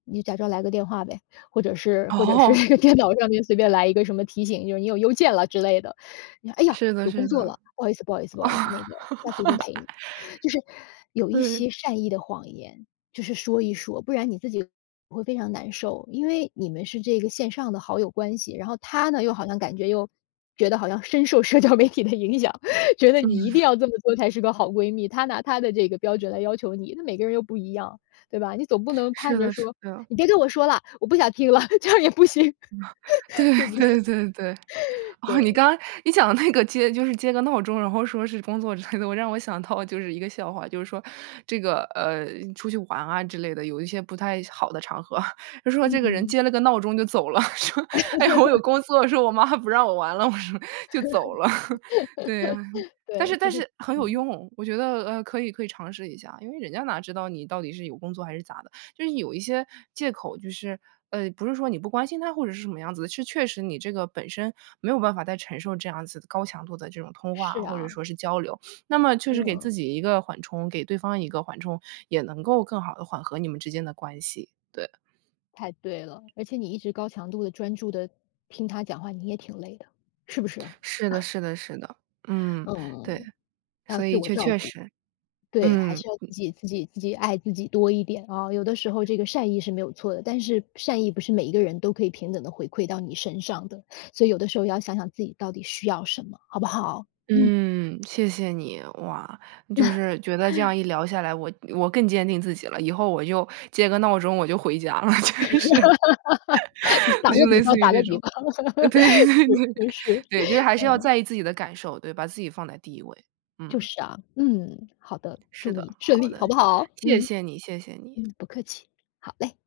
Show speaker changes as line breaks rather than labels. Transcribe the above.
你就假装来个电话呗，或者是或者是
哦。
电脑上面随便来一个什么提醒，就是你有邮件了之类的。你说：“诶呀，
是的，
有工
是
作
的。
了，不好意思不好意思不好意思，那个下次一定陪你。”就是 有一
对。
些善意的谎言，就是说一说，不然你自己会非常难受。因为你们是这个线上的好友关系，然后她呢又好像感觉又觉得好像深受社交媒体的影响，觉得你一定
嗯。
要这么做才是个好闺蜜，她拿她的这个标准来要求你，那每个人又不一样，对吧？你总不能盼
是
着
的，是
说：
的。
“你别跟我说了，我不想听了！” 这样也不行，
对
对不对？
对对对。哦，你
对。
刚你讲的那个接就是接个闹钟，然后说是工作之类的，让我想到就是一个笑话。就是说这个，呃，出去玩啊之类的，有一些不太好的场合，就说这个人
嗯。
接了个闹钟就走了。说：“哎，我有 工作。”说：“我妈不让我玩了。”我说，就走了。对。但是
对，就
但
是
是很有
嗯。
用，我觉得，呃，可以可以尝试一下。因为人家哪知道你到底是有工作还是咋的，就是有一些借口，就是，呃，不是说你不关心她或者是什么样子的，是确实你这个本身没有办法再承受这样子高强度的这种通话，
是
或者
啊。
说是交流。那么确实给
嗯。
自己一个缓冲，给对方一个缓冲，也能够更好地缓和你们之间的关系。对。
太对了，而且你一直高强度的专注地听她讲话，你也挺累的，是不是？
是的，是的，是的。嗯，对。
嗯。要
所
自
以
我
确
照
确
顾，
实。
对，还
嗯，
是要自
嗯。
己自己自己爱自己多一点啊。有的时候这个善意是没有错的，但是善意不是每一个人都可以平等地回馈到你身上的。所以有的时候要想想自己到底需要什么，好不好？嗯。
嗯，谢谢你。哇，就是觉得这 样一聊下来，我我更坚定自己了，以后我就接个闹钟，我就回家了。就是，
你打
那就
个比
类
方，
似于
打
这
个比
种。
方。
对，对，对。
是，是，是。
对，就是还是要
嗯。
在意自己的感受，对，把自己放在第1位。
就
嗯。
是啊。嗯，好的，
是
祝
的，
你顺
好
利，好
的。
不好？
谢
嗯。
谢你，谢谢你。
嗯，不客气，好嘞。